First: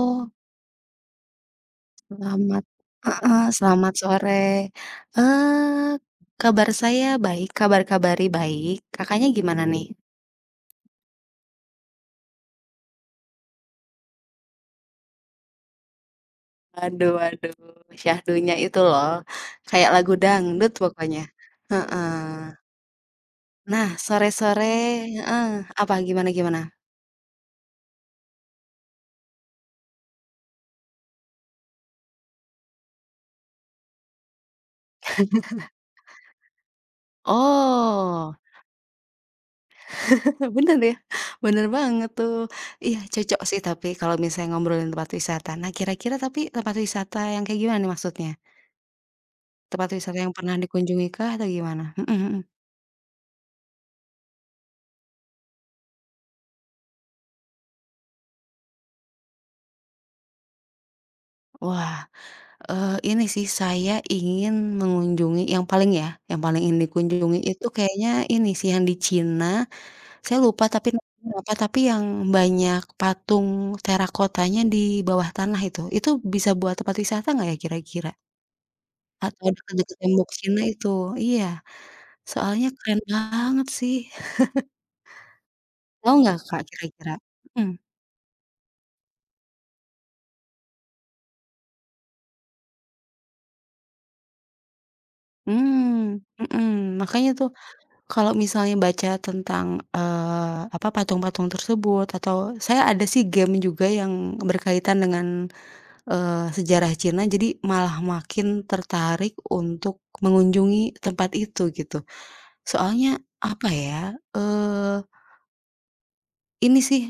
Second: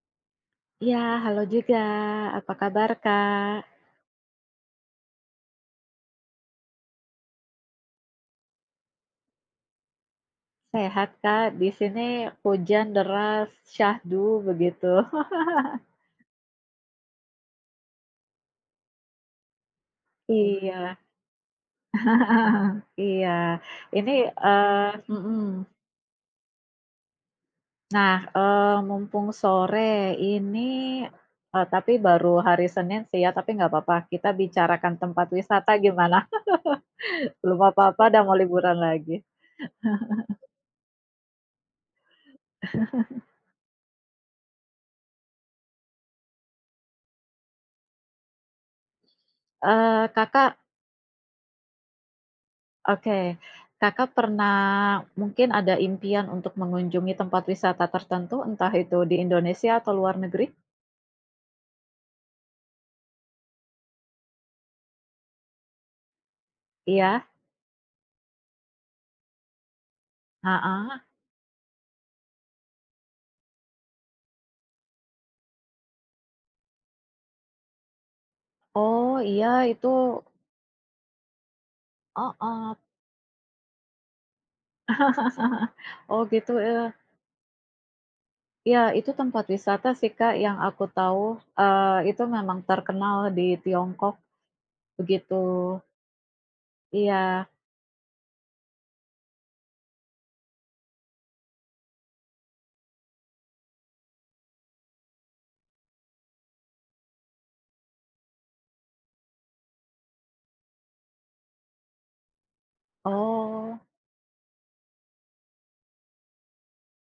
Oh, Ya, halo juga. Apa selamat kabar, heeh, Kak? selamat sore. Eee, Kabar saya baik, kabar-kabari baik. Kakaknya gimana nih? Sehat, Kak? Di sini hujan deras, syahdu begitu. Waduh waduh, syahdunya itu loh, kayak lagu dangdut Iya. pokoknya. Heeh. Iya. Nah, Ini, sore-sore eee mhm. heeh, apa gimana gimana? Nah, mumpung sore ini, tapi baru hari Senin sih ya, tapi nggak apa-apa, kita bicarakan tempat wisata gimana? Belum apa-apa, udah Oh, mau liburan lagi. bener ya, bener banget tuh. Iya, cocok sih tapi kalau misalnya ngobrolin tempat wisata. Nah, kira-kira tapi tempat wisata yang kayak gimana nih maksudnya? Tempat Eee, wisata yang pernah Kakak dikunjungi kah atau gimana? Mhm mhm. Oke. Kakak pernah mungkin ada impian untuk mengunjungi tempat wisata tertentu, entah itu di Indonesia atau luar negeri? Wah, ini sih saya ingin mengunjungi yang paling ya, yang paling ingin Iya? dikunjungi itu kayaknya ini sih yang di Cina, saya lupa tapi Heeh. namanya apa, tapi yang banyak patung terakotanya di bawah tanah itu. Itu bisa buat tempat wisata nggak ya kira-kira? Oh, Atau iya itu dekat-dekat tembok Cina itu? Iya, soalnya heeh. keren banget sih. Tahu Oh, nggak gitu, Kak ya, kira-kira? Mhm. iya itu tempat wisata sih, Kak, yang aku tahu, itu memang terkenal di Tiongkok, begitu. Mmm, mhm, makanya Iya. tuh. Kalau misalnya baca tentang, apa, patung-patung tersebut atau saya ada sih game juga yang berkaitan dengan, sejarah Cina, jadi malah makin tertarik untuk mengunjungi tempat itu gitu. Soalnya apa Oh, ya, ini sih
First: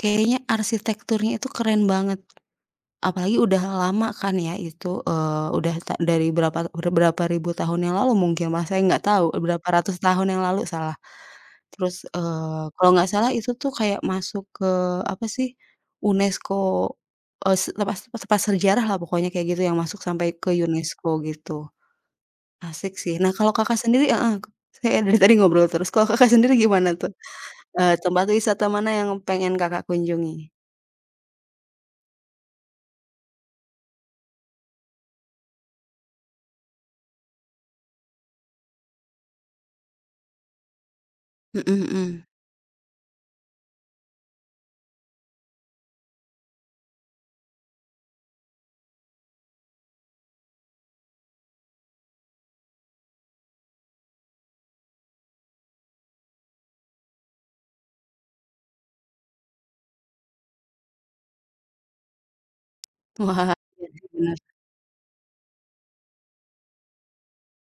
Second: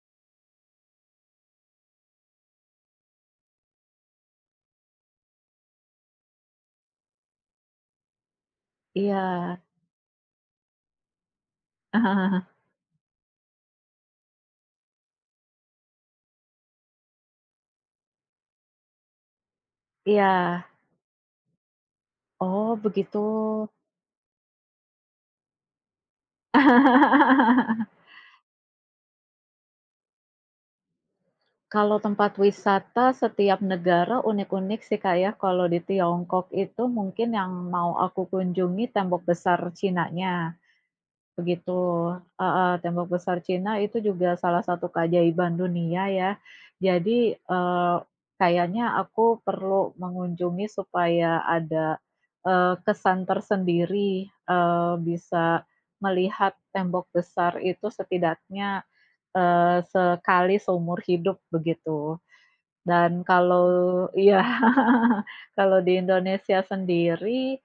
kayaknya arsitekturnya itu keren banget, apalagi udah lama kan ya itu, udah ta dari berapa berapa ribu tahun yang lalu mungkin Mas, saya nggak tahu, iya. berapa ratus tahun yang lalu, salah. Terus, kalau nggak salah itu tuh kayak masuk ke apa sih, UNESCO, se tempat tempat sejarah lah pokoknya kayak gitu yang masuk sampai ke Iya. UNESCO gitu. Oh, Asik sih. begitu. Nah kalau Kakak sendiri heeh, saya dari tadi ngobrol terus. Kalau Kakak sendiri gimana tuh? Tempat wisata mana yang pengen Kakak kunjungi? Kalau tempat wisata setiap negara unik-unik sih, Kak, ya. Kalau di Tiongkok itu mungkin yang mau aku kunjungi tembok besar Cinanya, Mhm begitu. mhm. Heeh, tembok besar Cina itu juga salah satu keajaiban dunia ya. Jadi, kayaknya aku perlu mengunjungi supaya ada, kesan tersendiri, bisa melihat tembok besar itu setidaknya, sekali seumur hidup begitu. Dan Wah, kalau iya sih bener. iya, kalau di Indonesia sendiri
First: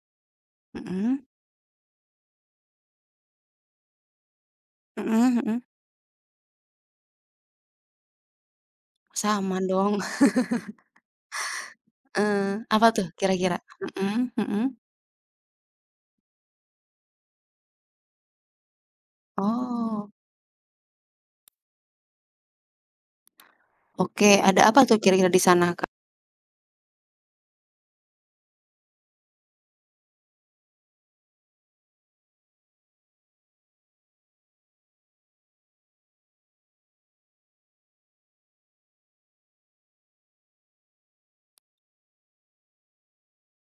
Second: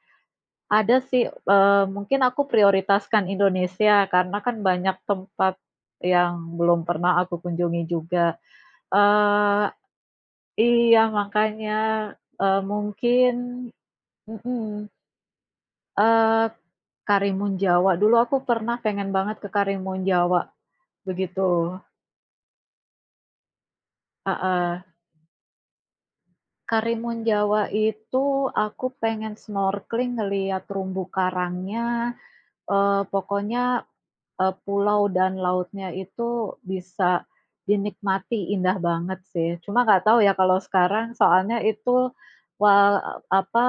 ada Mhm. sih, mungkin aku prioritaskan Indonesia karena kan banyak Mhm tempat mhm. yang belum pernah aku kunjungi juga. Sama Eee, dong. iya makanya, Heeh. Apa tuh mungkin kira-kira? Mhm mhm. mhm, eee, Karimun Jawa, dulu aku pernah pengen banget ke Karimun Oh, Jawa, begitu. oke. Ada apa Heeh. tuh kira-kira di sana? Karimun Jawa itu aku pengen snorkeling ngelihat terumbu karangnya, pokoknya, pulau dan lautnya itu bisa dinikmati indah banget sih. Cuma nggak tahu ya kalau sekarang soalnya itu wa apa,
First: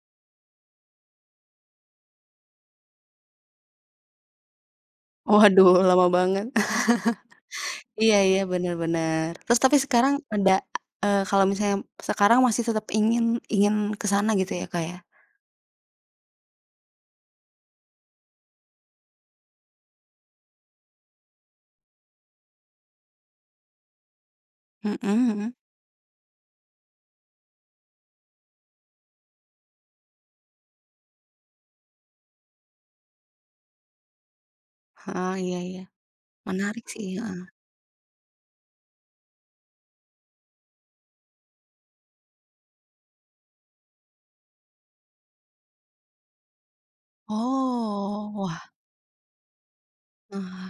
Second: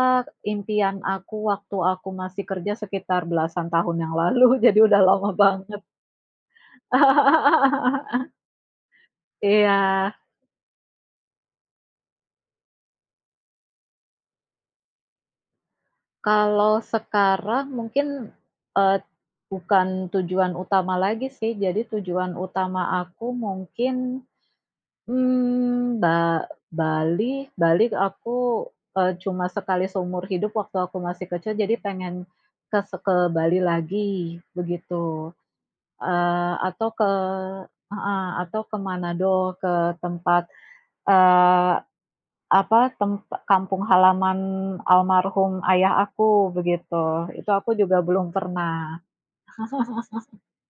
impian aku waktu aku masih kerja sekitar belasan tahun yang lalu, jadi udah lama Waduh, banget. lama banget. Iya iya, benar-benar. Terus tapi Iya, sekarang ada, kalau misalnya sekarang masih tetap ingin ingin ke sana gitu ya, Kak, ya? kalau sekarang mungkin, eee, bukan tujuan utama lagi sih, jadi tujuan utama aku mungkin, Mhm mhm. Mmm, ba Bali Bali aku, cuma sekali seumur hidup waktu aku masih kecil, jadi pengen ke Bali lagi, begitu. Heeh, iya iya. Eee, Menarik atau sih, ke heeh. heeh, atau ke Manado, ke tempat, eee, apa, kampung halaman almarhum ayah aku, begitu. Itu aku juga belum Oh, wah, pernah. heeh.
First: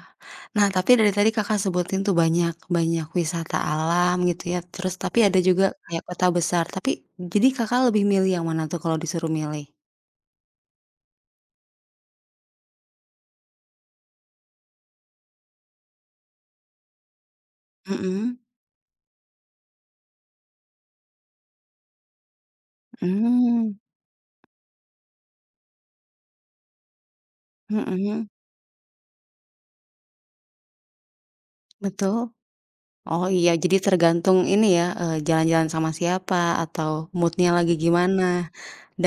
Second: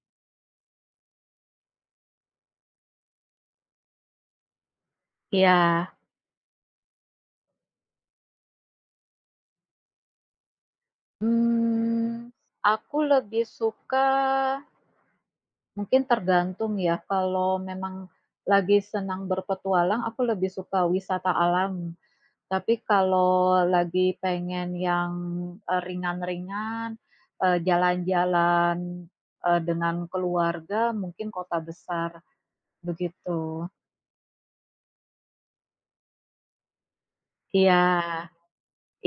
Nah, tapi dari tadi Kakak sebutin tuh banyak banyak wisata alam gitu ya, terus tapi ada Iya. juga kayak kota besar, tapi jadi Kakak lebih milih yang mana tuh kalau disuruh milih? Mmm, aku lebih suka Mungkin tergantung ya, kalau memang Mhm. lagi senang berpetualang, aku lebih suka wisata alam. Tapi kalau Mmm, lagi pengen yang, ringan-ringan, mhm, jalan-jalan, dengan keluarga, mungkin kota betul. besar, Oh iya, begitu. jadi tergantung ini ya, jalan-jalan sama siapa atau moodnya lagi Iya gimana,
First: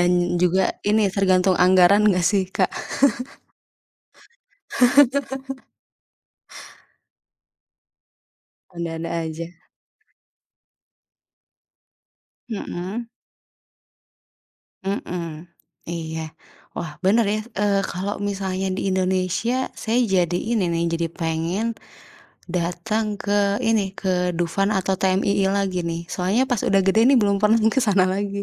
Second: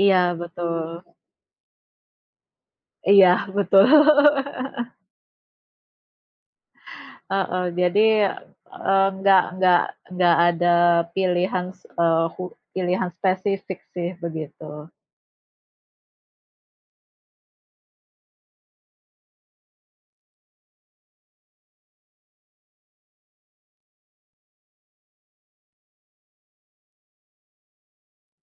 iya, juga ini betul. tergantung anggaran nggak sih, Kak? Iya, betul. Heeh, jadi, Ada-ada eee, nggak aja. nggak nggak ada pilihan s eh, hu Mhm pilihan spesifik sih, begitu. mhm. Iya. Wah bener ya, kalau misalnya di Indonesia saya jadi ini nih, jadi pengen datang ke ini, ke Dufan atau TMII lagi nih. Soalnya pas udah gede nih belum pernah ke sana lagi.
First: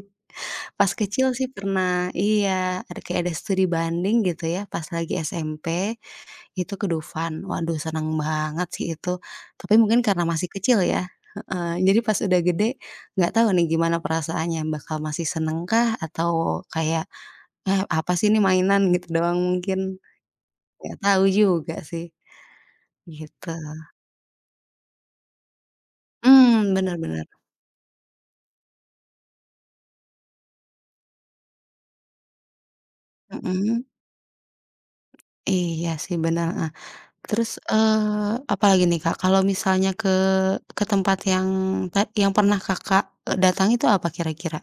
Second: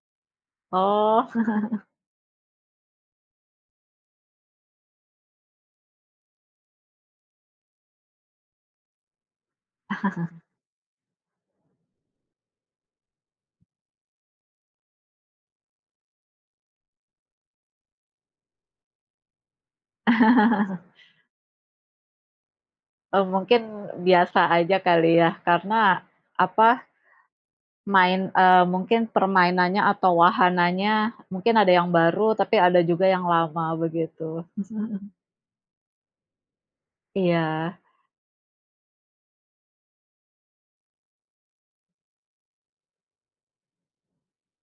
Pas kecil Oh. sih pernah iya, ada kayak ada studi banding gitu ya pas lagi SMP. Itu ke Dufan. Waduh seneng banget sih itu, tapi mungkin karena masih kecil ya, heeh, jadi pas udah gede, nggak tahu nih gimana perasaannya, bakal masih seneng kah atau kayak, "Ah, apa sih ini mainan," gitu doang mungkin, nggak tahu juga sih, Eee, gitu. mungkin biasa aja kali ya, karena apa, Mmm, bener bener, mungkin permainannya atau wahananya mungkin ada yang baru, tapi ada juga yang lama mhm, begitu. iya sih bener, heeh. Terus, Iya, apalagi nih Kak, kalau misalnya ke tempat yang ta yang pernah Kakak, datangi itu apa kira-kira?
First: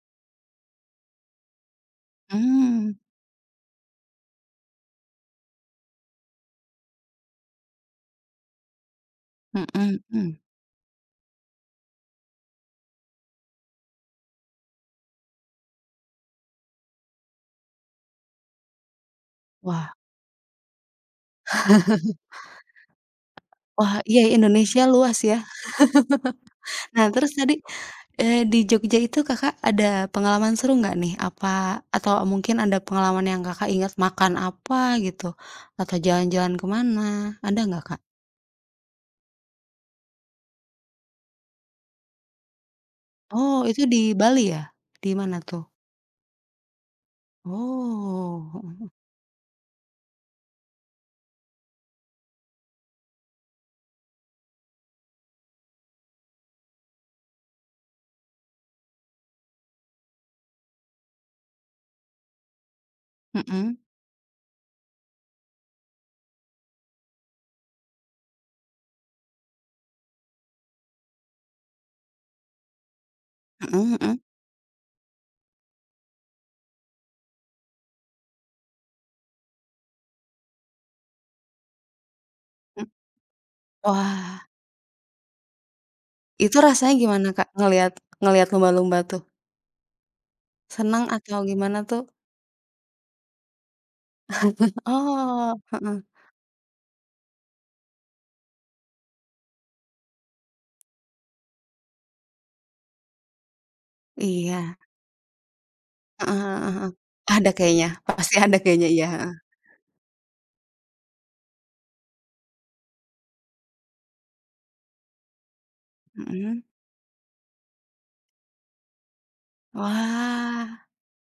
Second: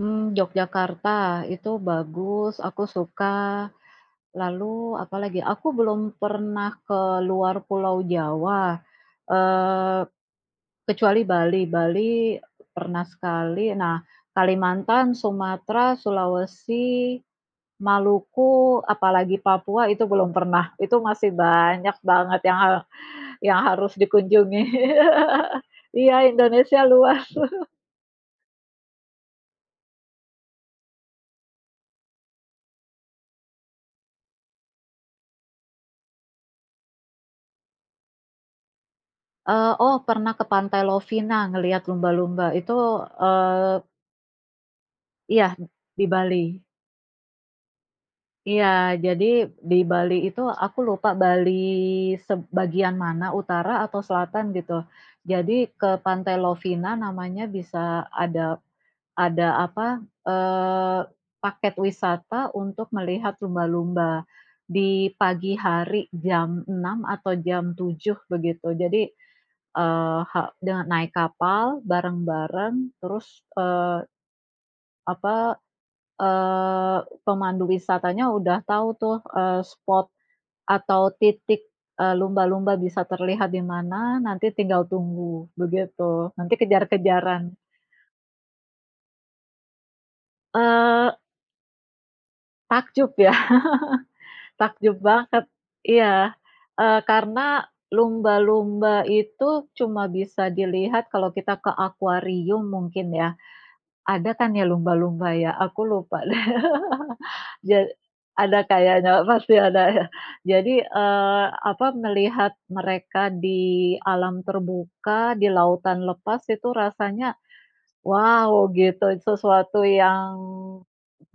Yogyakarta itu bagus, aku Mmm, suka. Lalu apalagi, aku belum pernah ke luar Pulau Jawa, mhm eee, mhm. kecuali Bali. Bali pernah sekali. Nah, Kalimantan, Sumatera, Sulawesi, Maluku, apalagi Papua Wah. itu belum pernah, itu masih banyak banget yang harus Wah, iya dikunjungi. Indonesia luas ya. Iya, Indonesia Nah luas. terus tadi, di Jogja itu Kakak ada pengalaman seru nggak nih? Apa atau mungkin ada pengalaman yang Kakak ingat makan apa gitu? Atau jalan-jalan ke mana? Ada nggak, Kak? Oh, pernah ke Pantai Lovina ngelihat lumba-lumba itu, Oh eee, itu di Bali ya? Di mana iya tuh? di Bali. Oh, mhm Iya, jadi di Bali itu aku lupa Bali sebagian mana, utara atau selatan gitu. Jadi ke Pantai Lovina namanya bisa ada apa, paket wisata untuk melihat mhm, lumba-lumba di pagi hari jam 6 atau jam 7 begitu. Jadi, eee, ha dengan naik kapal bareng-bareng terus, mhm mhm, mhm. apa, eee, pemandu wisatanya udah tahu tuh, spot atau titik, lumba-lumba Mmm. bisa terlihat di mana, Wah, nanti tinggal tunggu, begitu. Nanti itu rasanya gimana, kejar-kejaran. Kak, ngelihat ngelihat lumba-lumba tuh? Senang Eee, atau gimana tuh? takjub ya Takjub banget, Oh, heeh, iya, karena lumba-lumba itu cuma bisa dilihat kalau kita ke akuarium mungkin ya, ada kan ya iya, lumba-lumba ya? Aku lupa heeh deh, heeh heeh. Ada ja kayaknya, pasti ada ada kayaknya, iya, kayaknya, heeh. pasti ada ya. Jadi, apa, melihat mereka di alam terbuka, di lautan lepas Mhm. itu rasanya wow, gitu. Sesuatu yang Wah,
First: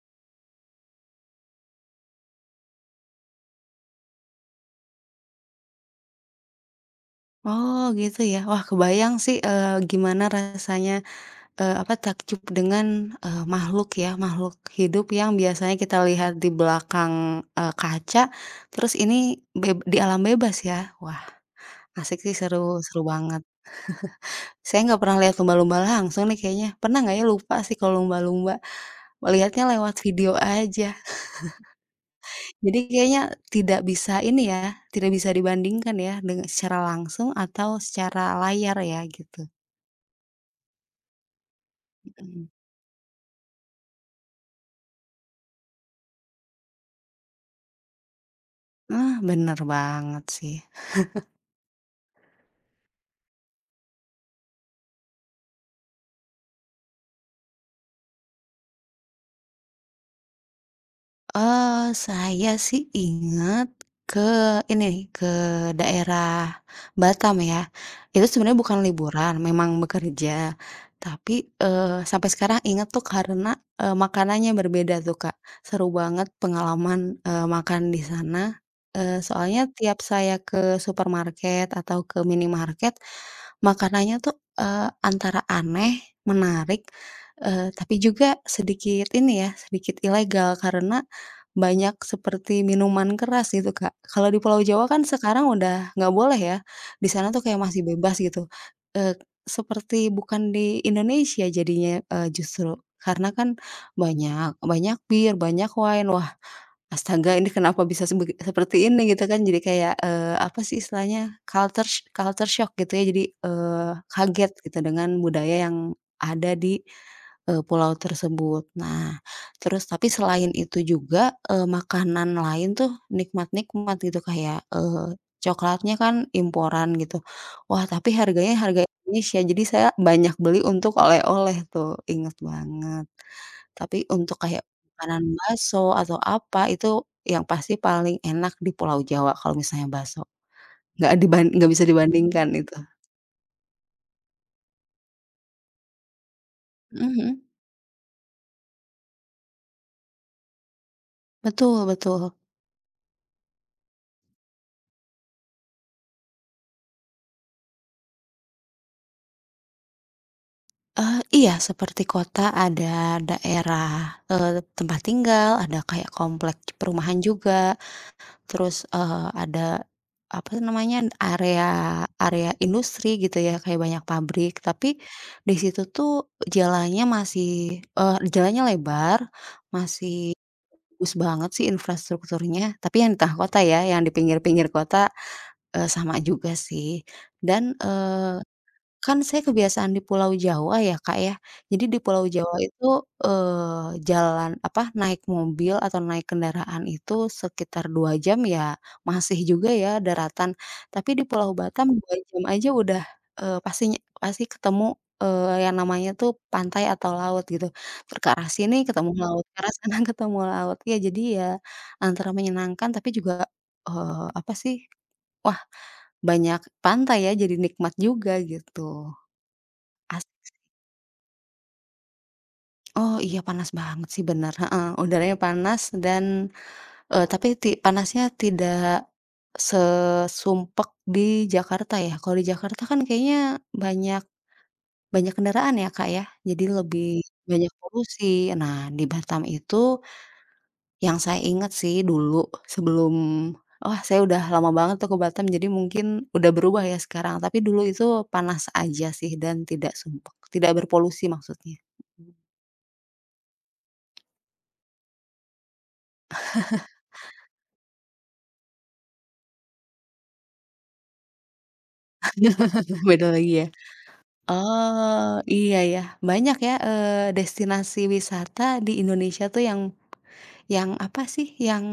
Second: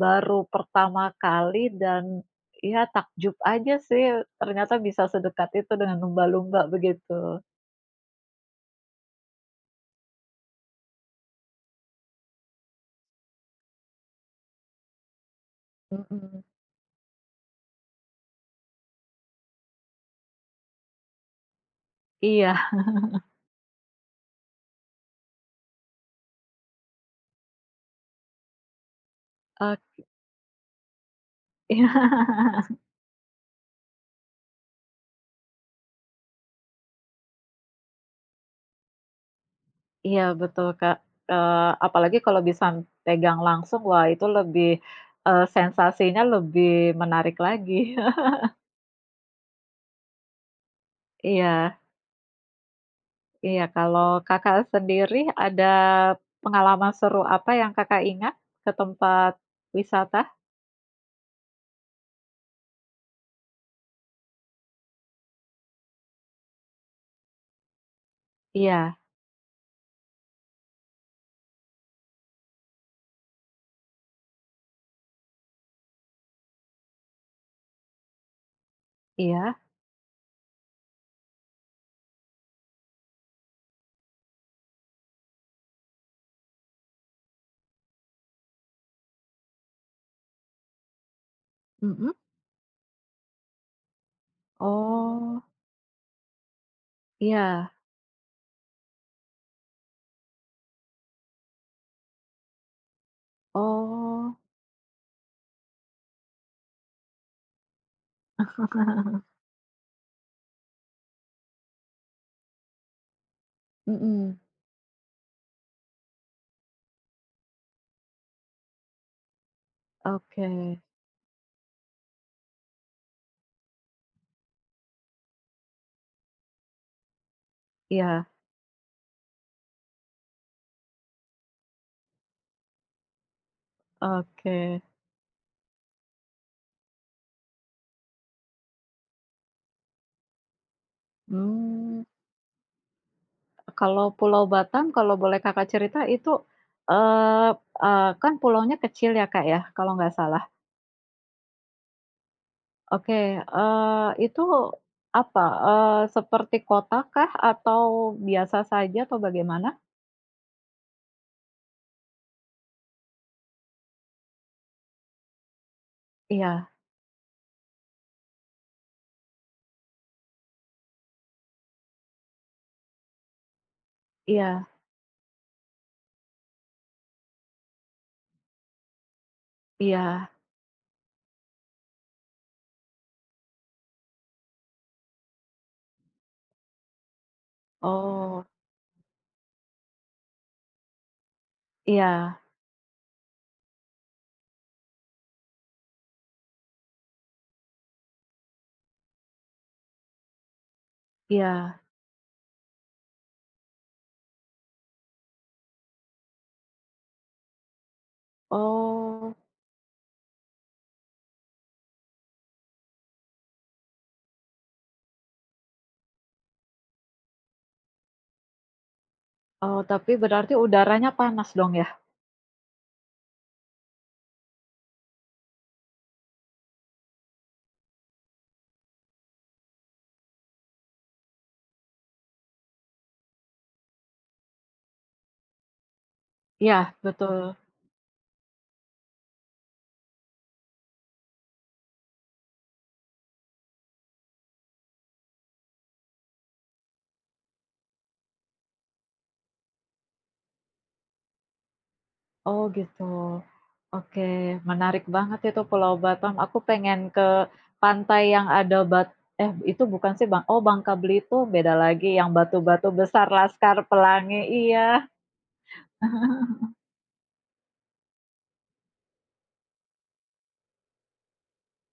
baru pertama kali dan ya takjub aja sih ternyata bisa sedekat itu dengan lumba-lumba begitu. oh gitu ya. Wah kebayang sih, gimana rasanya, apa, takjub dengan, makhluk ya, makhluk hidup yang biasanya kita lihat Mhm. di belakang, kaca, terus ini beb di alam bebas ya. Wah asik sih, seru Iya, seru banget. Saya nggak pernah lihat lumba-lumba langsung nih kayaknya. Pernah nggak ya? Lupa sih kalau lumba-lumba, melihatnya ok. lewat video aja. Jadi kayaknya tidak bisa ini ya, tidak bisa dibandingkan ya dengan secara langsung atau secara layar ya gitu. Iya betul, Kak, apalagi kalau Mhm. bisa pegang langsung, wah itu lebih, sensasinya lebih menarik lagi. Ah, bener banget sih. Iya iya, kalau Kakak sendiri ada pengalaman seru apa yang Kakak ingat ke tempat wisata? Saya sih inget ke ini, ke daerah Batam ya. Itu sebenarnya bukan Iya liburan, memang bekerja. Tapi, sampai sekarang inget tuh karena, makanannya berbeda tuh, Kak. Seru banget pengalaman, makan di sana, iya. soalnya tiap saya ke supermarket atau ke minimarket. Makanannya tuh, antara aneh, menarik, tapi juga sedikit ini ya, sedikit ilegal karena banyak Mhm. seperti minuman keras gitu, Kak. Kalau di Pulau Jawa kan Oh, sekarang udah nggak boleh ya, di sana tuh kayak iya. masih bebas gitu, eee, seperti bukan di Indonesia jadinya, justru. Karena kan Oh. banyak banyak bir, banyak wine, wah. Astaga ini kenapa bisa sebeg seperti ini gitu kan jadi kayak, apa sih istilahnya culture sh culture shock gitu ya jadi, Mhm. kaget gitu dengan budaya yang ada di, pulau tersebut. Nah terus tapi Oke. selain itu juga, makanan lain tuh nikmat-nikmat gitu kayak, coklatnya kan imporan gitu. Wah tapi Iya, harganya harga Indonesia jadi saya banyak beli untuk oleh-oleh tuh, inget banget. Tapi untuk oke. kayak makanan bakso atau apa, itu yang pasti paling enak di Pulau Jawa kalau misalnya bakso. Nggak diban nggak bisa hmm dibandingkan itu. kalau Pulau Batam kalau boleh Kakak cerita itu, Mhm mhm. eh kan pulaunya kecil ya, Kak, ya, kalau nggak salah? Betul betul. Oke, itu apa, seperti kota kah atau biasa saja atau bagaimana? Iya seperti kota ada daerah, tempat tinggal, ada kayak komplek Iya perumahan juga, terus, ada apa namanya, area area industri gitu ya, kayak banyak pabrik. iya Tapi di situ tuh jalannya masih jalannya lebar, iya. masih. Bagus banget sih infrastrukturnya, tapi yang di tengah kota ya, yang di pinggir-pinggir kota, sama juga sih. Dan, eee. Oh, Kan saya kebiasaan di Pulau Jawa ya, Kak, ya. Jadi di Pulau iya Jawa itu, jalan apa, naik mobil atau naik kendaraan itu sekitar 2 jam ya masih juga ya daratan. Tapi di Pulau iya. Batam 2 jam aja udah, pastinya pasti ketemu, yang namanya tuh pantai atau laut gitu. Ter ke arah sini ketemu Oh. laut, ke arah sana ketemu laut. Ya jadi ya antara menyenangkan tapi juga, apa sih, wah banyak pantai ya jadi nikmat juga gitu. Oh, tapi berarti udaranya panas dong ya? Oh iya panas banget sih benar heeh, udaranya panas dan, tapi ti panasnya tidak sesumpek di Jakarta ya. Kalau di Jakarta kan kayaknya banyak banyak kendaraan ya, Kak, ya, jadi Iya, lebih betul. banyak polusi. Nah, di Batam itu yang saya ingat sih dulu sebelum wah saya udah lama banget tuh ke Batam jadi mungkin udah berubah ya sekarang, tapi dulu itu panas aja sih dan tidak sumpek, tidak berpolusi maksudnya. Oh, gitu. Oke, menarik banget itu Pulau Batam. Aku pengen ke pantai yang ada itu bukan sih oh Bangka Belitung beda lagi yang batu-batu besar Beda lagi ya? Laskar Pelangi, iya. Oh, iya ya, banyak ya, destinasi wisata di Indonesia tuh yang apa sih, yang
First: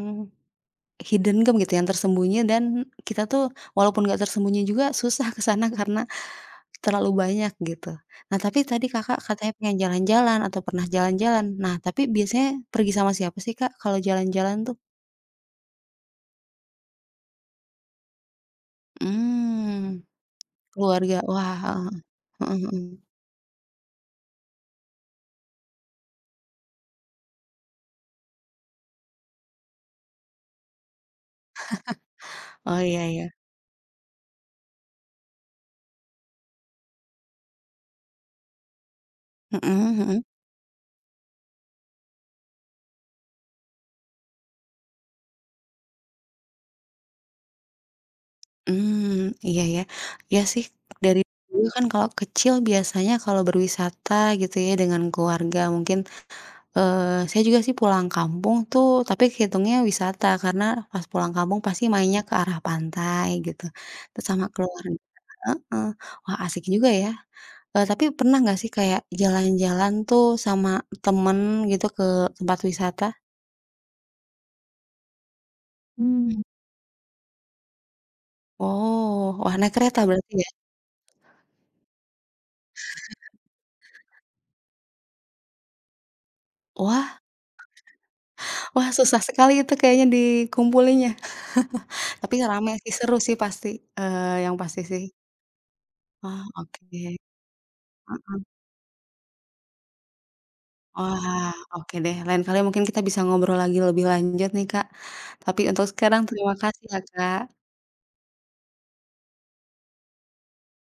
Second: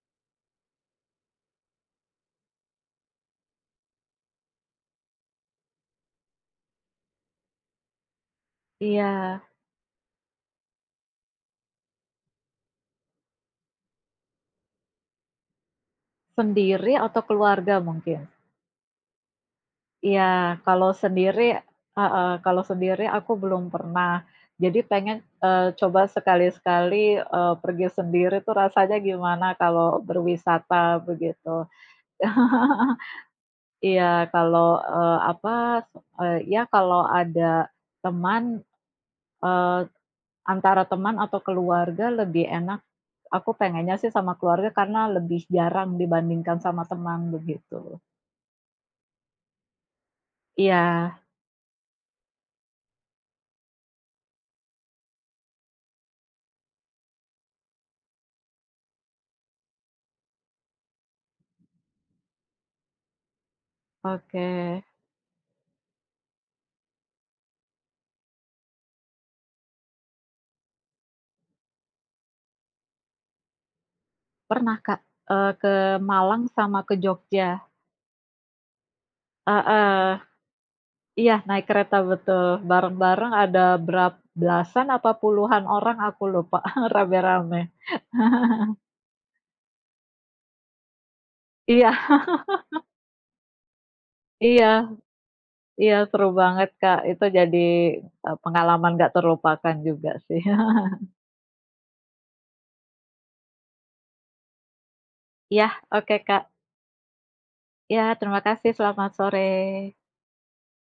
hidden gem gitu, yang tersembunyi dan kita tuh walaupun nggak tersembunyi juga susah ke sana karena terlalu banyak gitu. Nah, tapi tadi Kakak Iya. katanya pengen jalan-jalan atau pernah jalan-jalan. Nah, tapi biasanya pergi sama siapa sih, Kak, kalau jalan-jalan tuh? Sendiri atau keluarga mungkin? Mmm, Iya, kalau keluarga. sendiri Wah, heeh, heeh kalau sendiri heeh. aku belum pernah. Jadi pengen, coba sekali-sekali, pergi sendiri tuh rasanya gimana kalau berwisata begitu. Oh, iya ya. Iya, kalau, apa, ya kalau ada teman, eee, antara teman atau keluarga lebih enak, aku pengennya sih sama keluarga karena lebih jarang dibandingkan sama teman begitu. Mmm, iya ya. Iya sih, Iya, dari kan kalau kecil biasanya kalau berwisata gitu ya dengan keluarga mungkin, saya juga sih pulang kampung tuh tapi hitungnya wisata karena pas pulang kampung pasti mainnya ke arah pantai gitu, terus sama oke. keluarga heeh. Wah asik juga ya. Tapi pernah nggak sih kayak jalan-jalan tuh sama temen gitu ke tempat wisata? Pernah Kak, ke Mmm. Malang sama ke Jogja. Oh, wah naik kereta Heeh, berarti ya? iya naik kereta betul, bareng-bareng ada berap belasan apa puluhan orang aku lupa, Wah rame-rame. wah susah sekali itu kayaknya dikumpulinnya. Iya Tapi rame sih, seru sih pasti, yang pasti iya sih. iya seru Oh, banget Kak, oke. itu jadi, pengalaman nggak terlupakan juga sih. Wah, oke deh, lain kali mungkin kita bisa ngobrol lagi lebih lanjut nih, Kak. Tapi Iya, untuk oke sekarang Kak. terima kasih ya, Kak. Iya terima kasih, selamat sore.